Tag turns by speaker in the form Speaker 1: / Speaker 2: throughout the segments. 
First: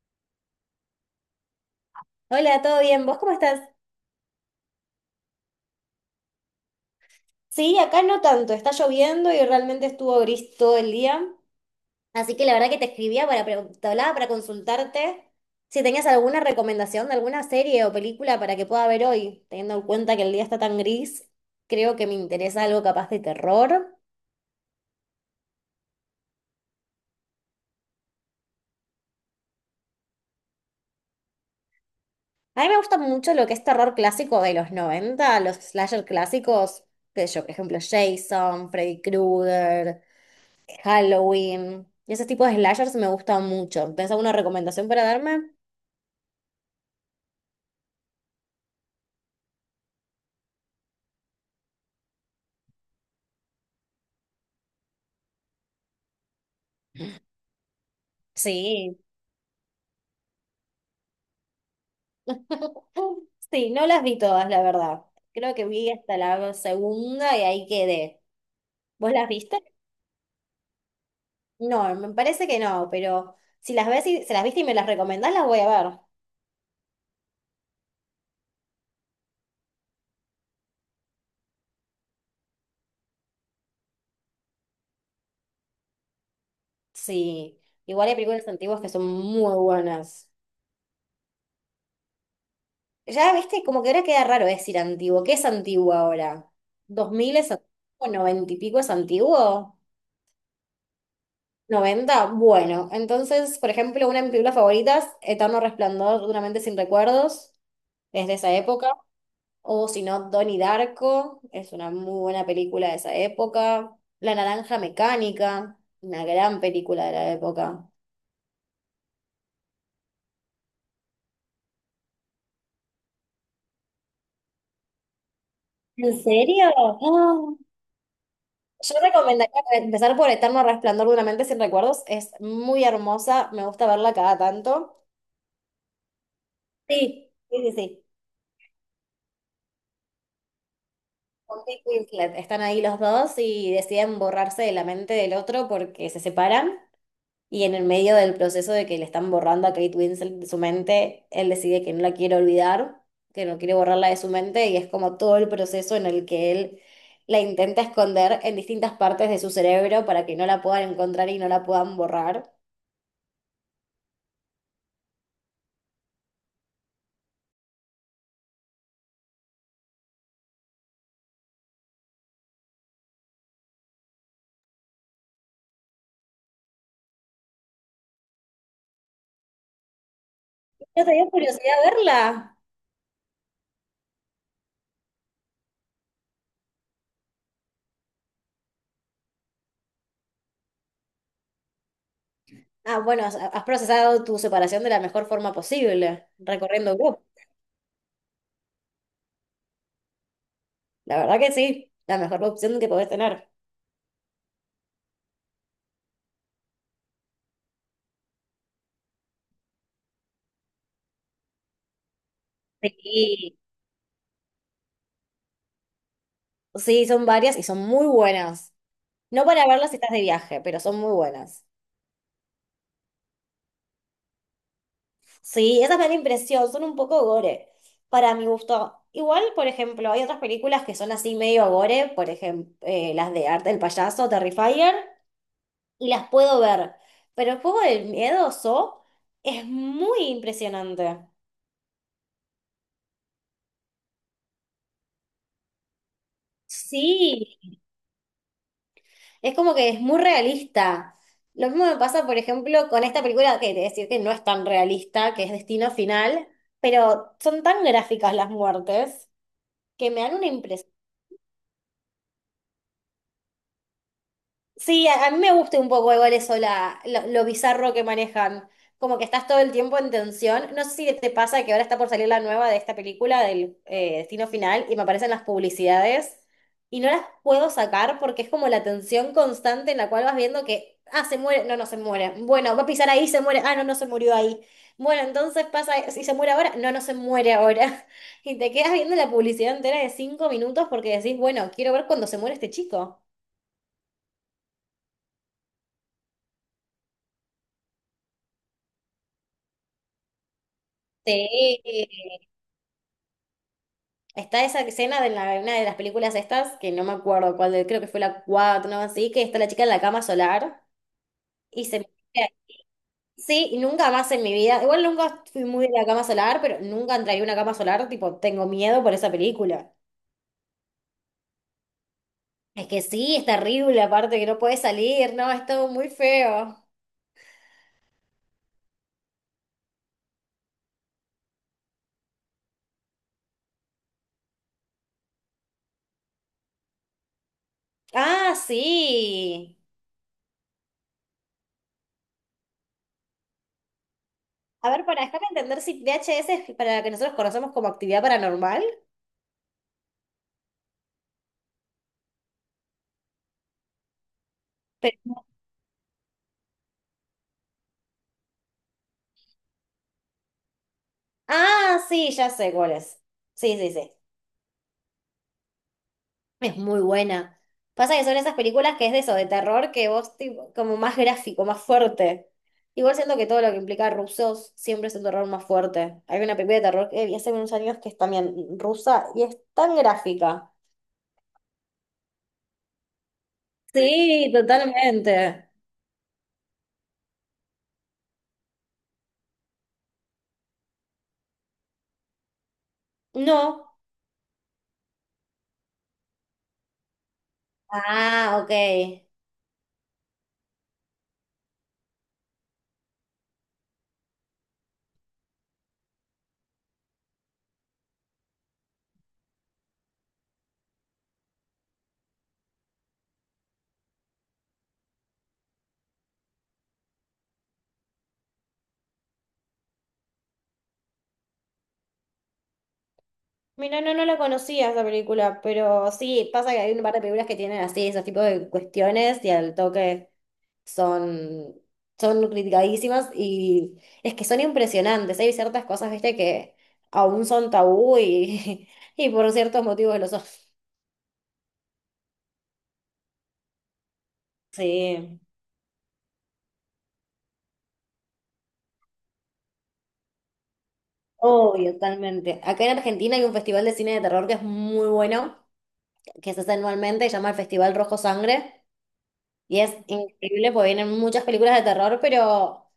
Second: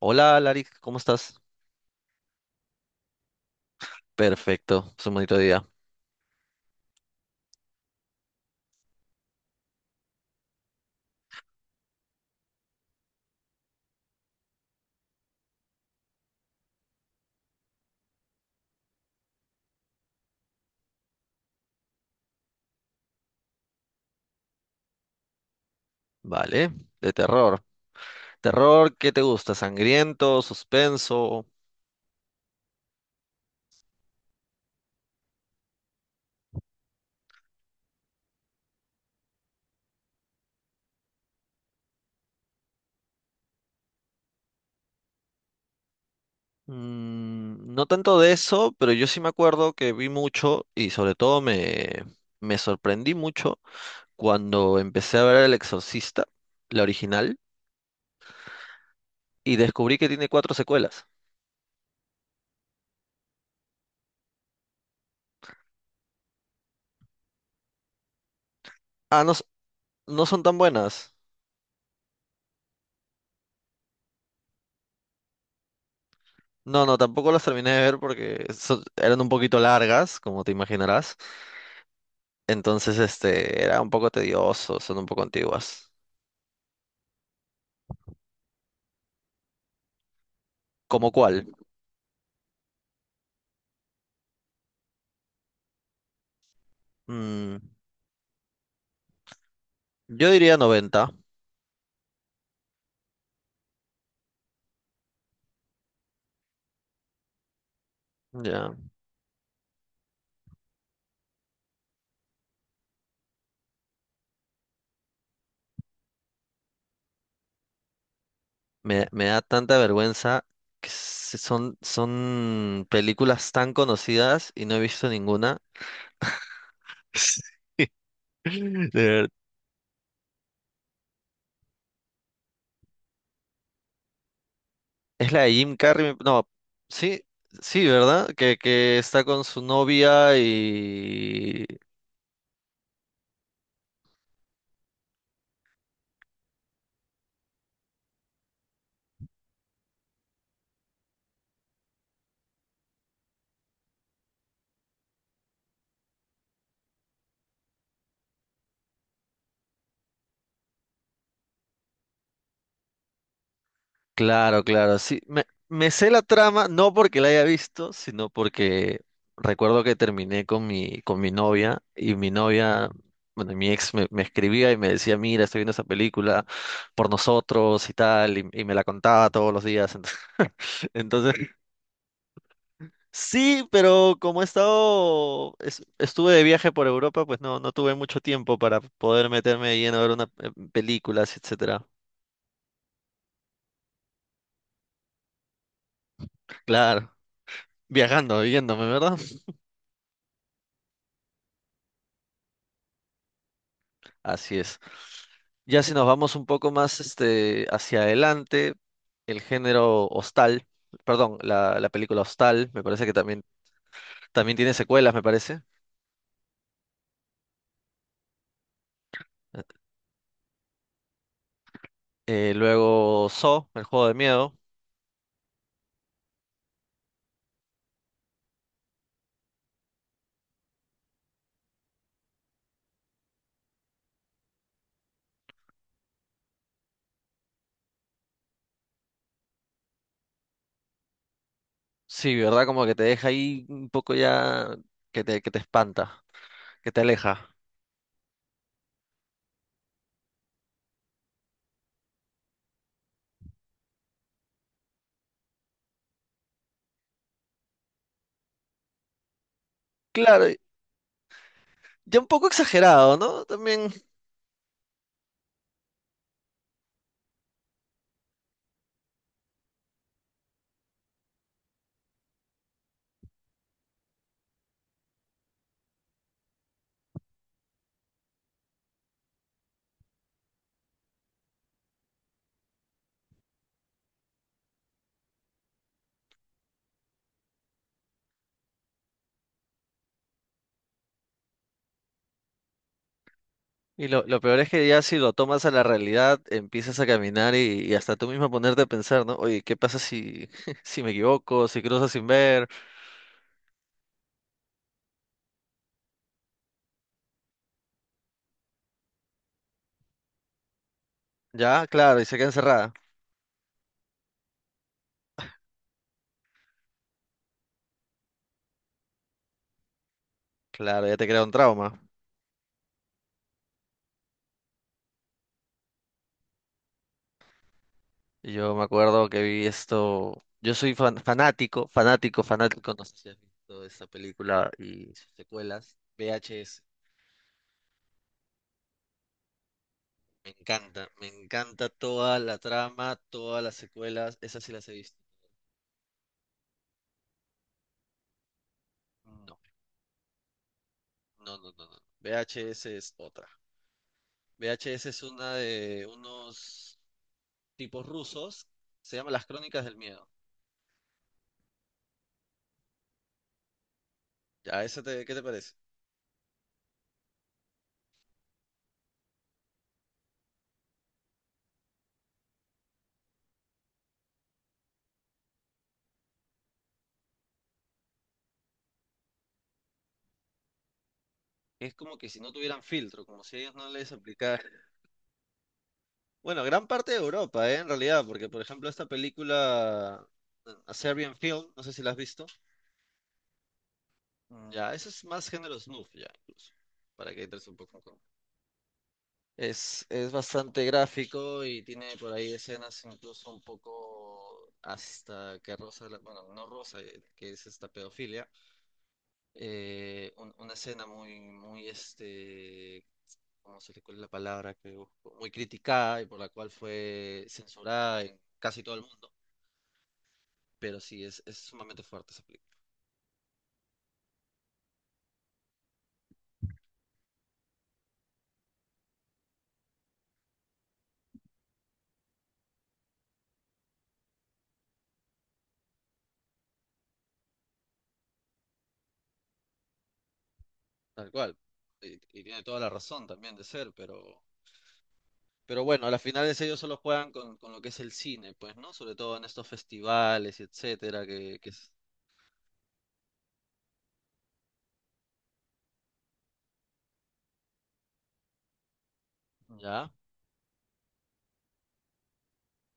Speaker 1: Hola, Larix, ¿cómo estás?
Speaker 2: Hola, ¿todo bien? ¿Vos cómo estás?
Speaker 1: Perfecto, es un bonito día.
Speaker 2: Sí, acá no tanto, está lloviendo y realmente estuvo gris todo el día. Así que la verdad que te escribía para, te hablaba para consultarte si tenías alguna recomendación de alguna serie o película para que pueda ver hoy, teniendo en cuenta que el día está tan gris, creo que me interesa algo capaz de terror.
Speaker 1: Vale, de terror. ¿Terror qué te gusta? ¿Sangriento? ¿Suspenso?
Speaker 2: A mí me gusta mucho lo que es terror clásico de los 90, los slasher clásicos, qué sé yo, por ejemplo, Jason, Freddy Krueger. Halloween. Ese tipo de slashers me gusta mucho. ¿Tenés alguna recomendación para darme?
Speaker 1: No tanto de eso, pero yo sí me acuerdo que vi mucho y sobre todo me sorprendí mucho cuando empecé a ver El Exorcista, la original,
Speaker 2: Sí.
Speaker 1: y descubrí que tiene cuatro secuelas.
Speaker 2: Sí, no las vi todas, la verdad. Creo que vi hasta la segunda y ahí quedé. ¿Vos
Speaker 1: Ah,
Speaker 2: las
Speaker 1: no,
Speaker 2: viste?
Speaker 1: no son tan buenas.
Speaker 2: No, me parece que no, pero si las viste y me las recomendás, las voy a ver.
Speaker 1: No, no, tampoco las terminé de ver porque eran un poquito largas, como te imaginarás. Entonces, este, era un poco tedioso, son un poco antiguas.
Speaker 2: Sí, igual hay películas antiguas que son muy buenas.
Speaker 1: ¿Cómo cuál?
Speaker 2: Ya, viste, como que ahora queda raro decir antiguo. ¿Qué es antiguo ahora? ¿Dos mil es
Speaker 1: Mm,
Speaker 2: antiguo? ¿90 y pico es antiguo?
Speaker 1: yo diría 90.
Speaker 2: Noventa. Bueno, entonces, por ejemplo, una de mis películas favoritas, Eterno Resplandor de una mente sin recuerdos, es de esa
Speaker 1: Ya.
Speaker 2: época. O si no, Donnie Darko, es una muy buena película de esa época. La Naranja Mecánica, una gran película de la época.
Speaker 1: Me da tanta vergüenza que son películas tan conocidas y no he visto ninguna.
Speaker 2: ¿En serio? Ah.
Speaker 1: De
Speaker 2: Yo
Speaker 1: ver-
Speaker 2: recomendaría empezar por Eterno Resplandor de una mente sin recuerdos. Es muy hermosa, me gusta verla cada tanto.
Speaker 1: Es la de Jim Carrey, no, sí,
Speaker 2: Sí, sí, sí,
Speaker 1: sí,
Speaker 2: sí.
Speaker 1: ¿verdad? Que está con su novia y
Speaker 2: Kate Winslet. Están ahí los dos y deciden borrarse de la mente del otro porque se separan. Y en el medio del proceso de que le están borrando a Kate Winslet de su mente, él decide que no la quiere olvidar, que no quiere borrarla de su mente. Y es como todo el proceso en el que él la intenta esconder en distintas partes de su cerebro para que no la puedan encontrar y no la puedan borrar.
Speaker 1: claro, claro, sí. Me sé la trama, no porque la haya visto, sino porque recuerdo que terminé con mi novia y mi novia, bueno, mi ex me escribía y me decía, mira, estoy viendo esa película por nosotros y tal, y me la contaba todos los días. Entonces,
Speaker 2: ¿No te dio
Speaker 1: entonces,
Speaker 2: curiosidad verla?
Speaker 1: sí, pero como he estado, estuve de viaje por Europa, pues no, no tuve mucho tiempo para poder meterme de lleno a ver una películas, etcétera.
Speaker 2: Ah, bueno, has procesado tu separación de la mejor forma posible, recorriendo
Speaker 1: Claro,
Speaker 2: Goop.
Speaker 1: viajando, yéndome, ¿verdad?
Speaker 2: La verdad que sí, la mejor opción que podés tener.
Speaker 1: Así es. Ya si nos vamos un poco más este, hacia adelante, el género Hostal, perdón, la película Hostal, me parece que también,
Speaker 2: Sí,
Speaker 1: también tiene secuelas, me parece.
Speaker 2: sí, son varias y son muy buenas. No para verlas si estás de viaje, pero son muy buenas.
Speaker 1: Luego Saw, el juego de miedo.
Speaker 2: Sí, esa me da la impresión, son un poco gore, para mi gusto. Igual, por ejemplo, hay otras películas que son así medio gore, por ejemplo, las de Arte del Payaso, Terrifier, y las puedo ver. Pero el juego del miedo, So, es muy impresionante.
Speaker 1: Sí, ¿verdad? Como que te deja ahí un poco ya que te espanta, que te aleja.
Speaker 2: Sí, es como que es muy realista. Lo mismo me pasa, por ejemplo, con esta película, que te decir que no es tan realista, que es Destino Final, pero son tan gráficas las muertes que me dan una
Speaker 1: Claro,
Speaker 2: impresión.
Speaker 1: ya un poco exagerado, ¿no? También
Speaker 2: Sí, a mí me gusta un poco igual eso, lo bizarro que manejan. Como que estás todo el tiempo en tensión. No sé si te pasa que ahora está por salir la nueva de esta película del Destino Final y me aparecen las publicidades y no las puedo sacar porque es como la tensión constante en la cual vas viendo que, ah, se muere, no, no se muere. Bueno, va a pisar ahí, se muere, ah, no, no se murió ahí. Bueno, entonces pasa, si se muere ahora, no, no se muere ahora. Y te quedas viendo la publicidad entera de 5 minutos porque decís, bueno, quiero ver cuando se muere este chico.
Speaker 1: y lo peor es que ya si lo tomas a la realidad, empiezas a caminar y hasta tú mismo a ponerte a pensar, ¿no? Oye, ¿qué pasa si me equivoco, si cruzo
Speaker 2: Sí,
Speaker 1: sin ver?
Speaker 2: está esa escena de una de las películas estas, que no me acuerdo cuál, creo que fue la 4 no así, que está la chica en la cama solar y
Speaker 1: Ya,
Speaker 2: se me...
Speaker 1: claro, y se queda encerrada.
Speaker 2: Sí, y nunca más en mi vida. Igual nunca fui muy de la cama solar, pero nunca entraría a una cama solar, tipo, tengo miedo por esa película.
Speaker 1: Claro, ya te crea un trauma.
Speaker 2: Es que sí, es terrible, aparte que no puedes salir, no, es todo muy feo.
Speaker 1: Y yo me acuerdo que vi esto, yo soy fanático, no sé si has visto esta película y sus secuelas, VHS.
Speaker 2: Ah, sí.
Speaker 1: Me encanta toda la trama, todas las secuelas, esas sí las
Speaker 2: A
Speaker 1: he
Speaker 2: ver,
Speaker 1: visto.
Speaker 2: para déjame entender si VHS es para la que nosotros conocemos como actividad paranormal.
Speaker 1: No, no, no, no, no. VHS es otra. VHS es
Speaker 2: Pero...
Speaker 1: una de unos tipos rusos, se llama Las Crónicas del Miedo.
Speaker 2: Ah, sí, ya sé cuál es. Sí, sí, sí.
Speaker 1: ¿Ya esa te, qué te parece?
Speaker 2: Es muy buena. Pasa que son esas películas que es de eso, de terror, que vos tipo, como más gráfico, más fuerte. Igual siento que todo lo que implica rusos siempre es un terror más fuerte. Hay una película de terror que vi hace unos años que es también rusa y es tan gráfica.
Speaker 1: Es como que si no tuvieran filtro, como si ellos no les
Speaker 2: Sí,
Speaker 1: aplicaran...
Speaker 2: totalmente.
Speaker 1: Bueno, gran parte de Europa, ¿eh? En realidad, porque por ejemplo esta película, A Serbian Film, no sé si la has visto.
Speaker 2: No.
Speaker 1: Mm. Ya, eso es más género snuff, ya, incluso, para que entres un poco con-
Speaker 2: Ah, ok.
Speaker 1: es bastante gráfico y tiene por ahí escenas incluso un poco hasta que rosa, bueno, no rosa, que es esta pedofilia. Una escena muy, muy, este, ¿cómo se le cuál es la palabra que busco? Muy criticada y por la cual fue censurada en casi todo el mundo. Pero sí, es sumamente fuerte esa película.
Speaker 2: Mira, no, no la conocía esa película, pero sí, pasa que hay un par de películas que tienen así esos tipos de cuestiones y al toque. son, son criticadísimas y es que son impresionantes. Hay ciertas cosas, viste, que aún son tabú y, y por ciertos motivos lo son.
Speaker 1: Tal cual. Y tiene toda la razón también de ser,
Speaker 2: Sí,
Speaker 1: pero bueno, a las finales ellos solo juegan con lo que es el cine, pues, ¿no? Sobre todo en estos festivales y etcétera, que es...
Speaker 2: obvio, totalmente. Acá en Argentina hay un festival de cine de terror que es muy bueno, que se hace anualmente, se llama el Festival Rojo Sangre y es
Speaker 1: ¿Ya?
Speaker 2: increíble porque vienen muchas películas de terror, pero...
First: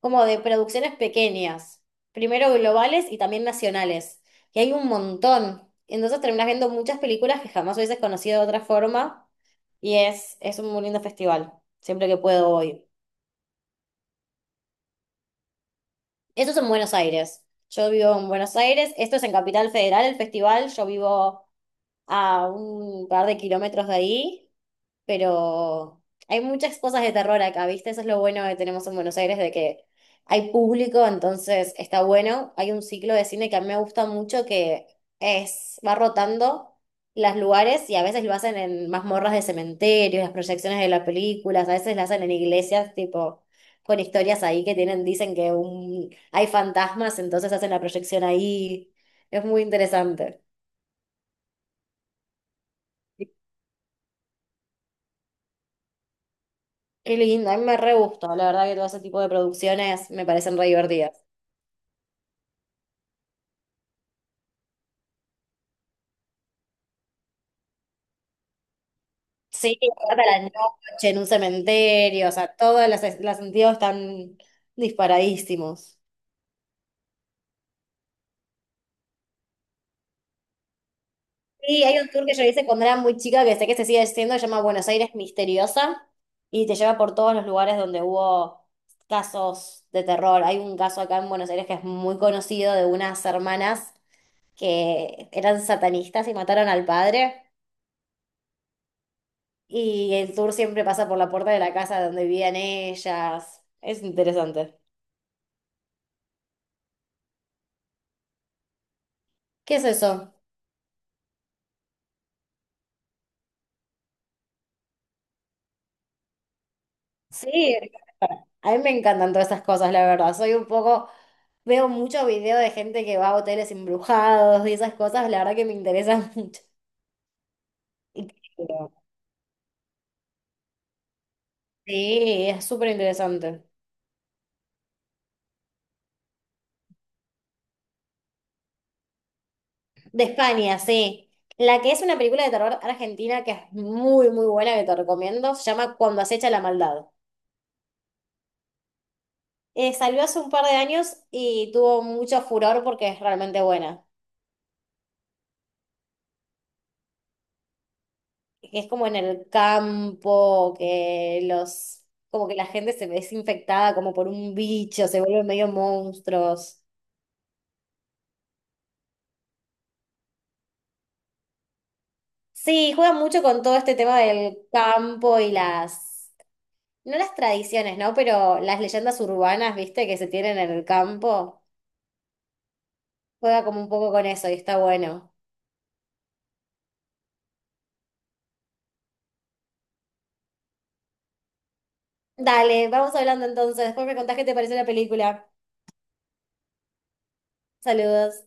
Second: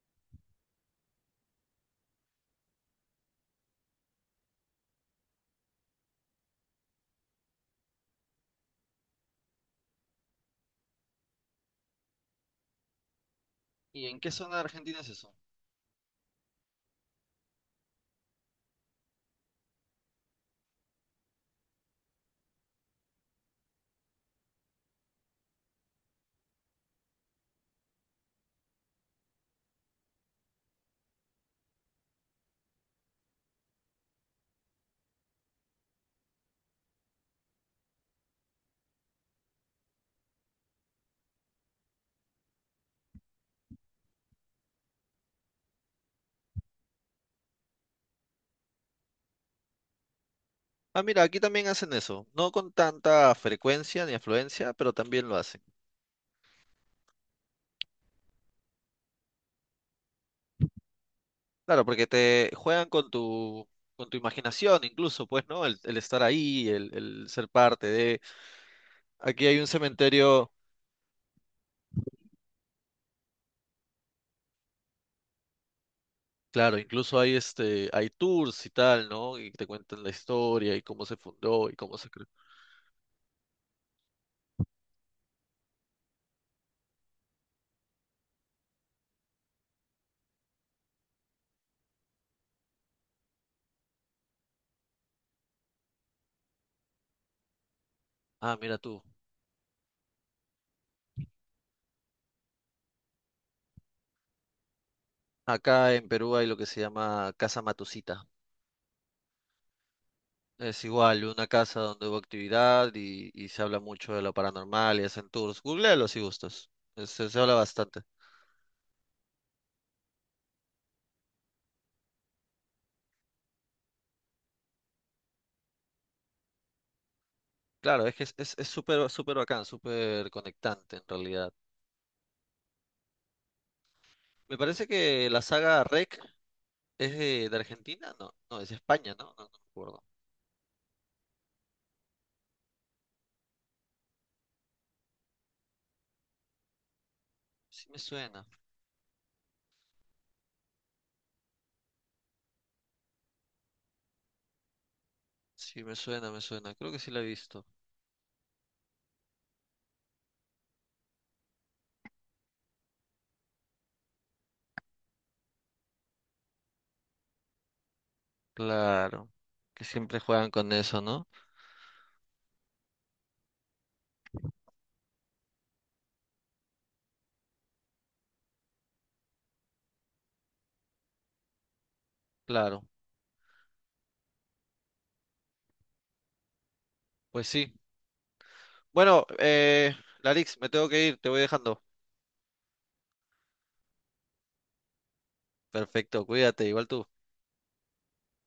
Speaker 2: como de producciones pequeñas, primero globales y también nacionales, que hay un montón. Entonces terminas viendo muchas películas que jamás hubieses conocido de otra forma y es un muy lindo festival, siempre que puedo voy.
Speaker 1: ¿Y en qué zona de Argentina es eso?
Speaker 2: Eso es en Buenos Aires. Yo vivo en Buenos Aires, esto es en Capital Federal, el festival, yo vivo a un par de kilómetros de ahí, pero hay muchas cosas de terror acá, ¿viste? Eso es lo bueno que tenemos en Buenos Aires, de que hay público, entonces está bueno. Hay un ciclo de cine que a mí me gusta mucho que va rotando los lugares y a veces lo hacen en mazmorras de cementerios, las proyecciones de las películas, a veces lo hacen en iglesias, tipo, con historias ahí que tienen, dicen que hay fantasmas, entonces hacen la proyección ahí. Es muy interesante.
Speaker 1: Ah, mira, aquí también hacen eso. No con tanta frecuencia ni afluencia, pero también lo hacen.
Speaker 2: Qué lindo, a mí me re gustó, la verdad que todo ese tipo de producciones me parecen re divertidas.
Speaker 1: Claro, porque te juegan con tu imaginación incluso, pues, ¿no? El estar ahí, el ser parte de... Aquí hay un
Speaker 2: Sí, trata la
Speaker 1: cementerio,
Speaker 2: noche en un cementerio, o sea, todos los sentidos están disparadísimos.
Speaker 1: claro, incluso hay este, hay tours y tal, ¿no? Y te cuentan la historia y cómo se fundó y
Speaker 2: Sí,
Speaker 1: cómo
Speaker 2: hay
Speaker 1: se
Speaker 2: un tour
Speaker 1: creó.
Speaker 2: que yo hice cuando era muy chica, que sé que se sigue haciendo, se llama Buenos Aires Misteriosa, y te lleva por todos los lugares donde hubo casos de terror. Hay un caso acá en Buenos Aires que es muy conocido de unas hermanas que eran satanistas y mataron al padre.
Speaker 1: Ah, mira tú.
Speaker 2: Y el tour siempre pasa por la puerta de la casa donde vivían ellas. Es interesante.
Speaker 1: Acá en Perú hay lo que se llama Casa Matusita.
Speaker 2: ¿Qué es eso?
Speaker 1: Es igual, una casa donde hubo actividad y se habla mucho de lo paranormal y hacen tours. Googlealo si gustas. Es- se habla
Speaker 2: Sí,
Speaker 1: bastante.
Speaker 2: a mí me encantan todas esas cosas, la verdad. Soy un poco, veo mucho video de gente que va a hoteles embrujados y esas cosas, la verdad que me interesan mucho.
Speaker 1: Claro, es que
Speaker 2: Y qué
Speaker 1: es súper, súper bacán, súper conectante en realidad.
Speaker 2: Sí, es súper interesante.
Speaker 1: Me parece que la saga REC es de Argentina, no, no, es de España, ¿no? No, no me acuerdo.
Speaker 2: De España, sí. La que es una película de terror argentina que es muy, muy buena, que te recomiendo, se llama Cuando acecha la maldad.
Speaker 1: Sí me suena,
Speaker 2: Salió hace un par de años y tuvo mucho furor porque es realmente buena.
Speaker 1: sí me suena, creo que sí la he visto.
Speaker 2: Que es como en el campo, que como que la gente se ve infectada como por un bicho, se vuelven medio monstruos.
Speaker 1: Claro, que siempre juegan con eso, ¿no?
Speaker 2: Sí, juegan mucho con todo este tema del campo y las, no las tradiciones, ¿no? Pero las leyendas urbanas, ¿viste? Que se tienen en el campo.
Speaker 1: Claro,
Speaker 2: Juega como un poco con eso y está bueno.
Speaker 1: pues sí. Bueno, Larix, me tengo que ir, te voy dejando.
Speaker 2: Dale, vamos hablando entonces. Después me contás qué te pareció la película.
Speaker 1: Perfecto, cuídate, igual tú.
Speaker 2: Saludos.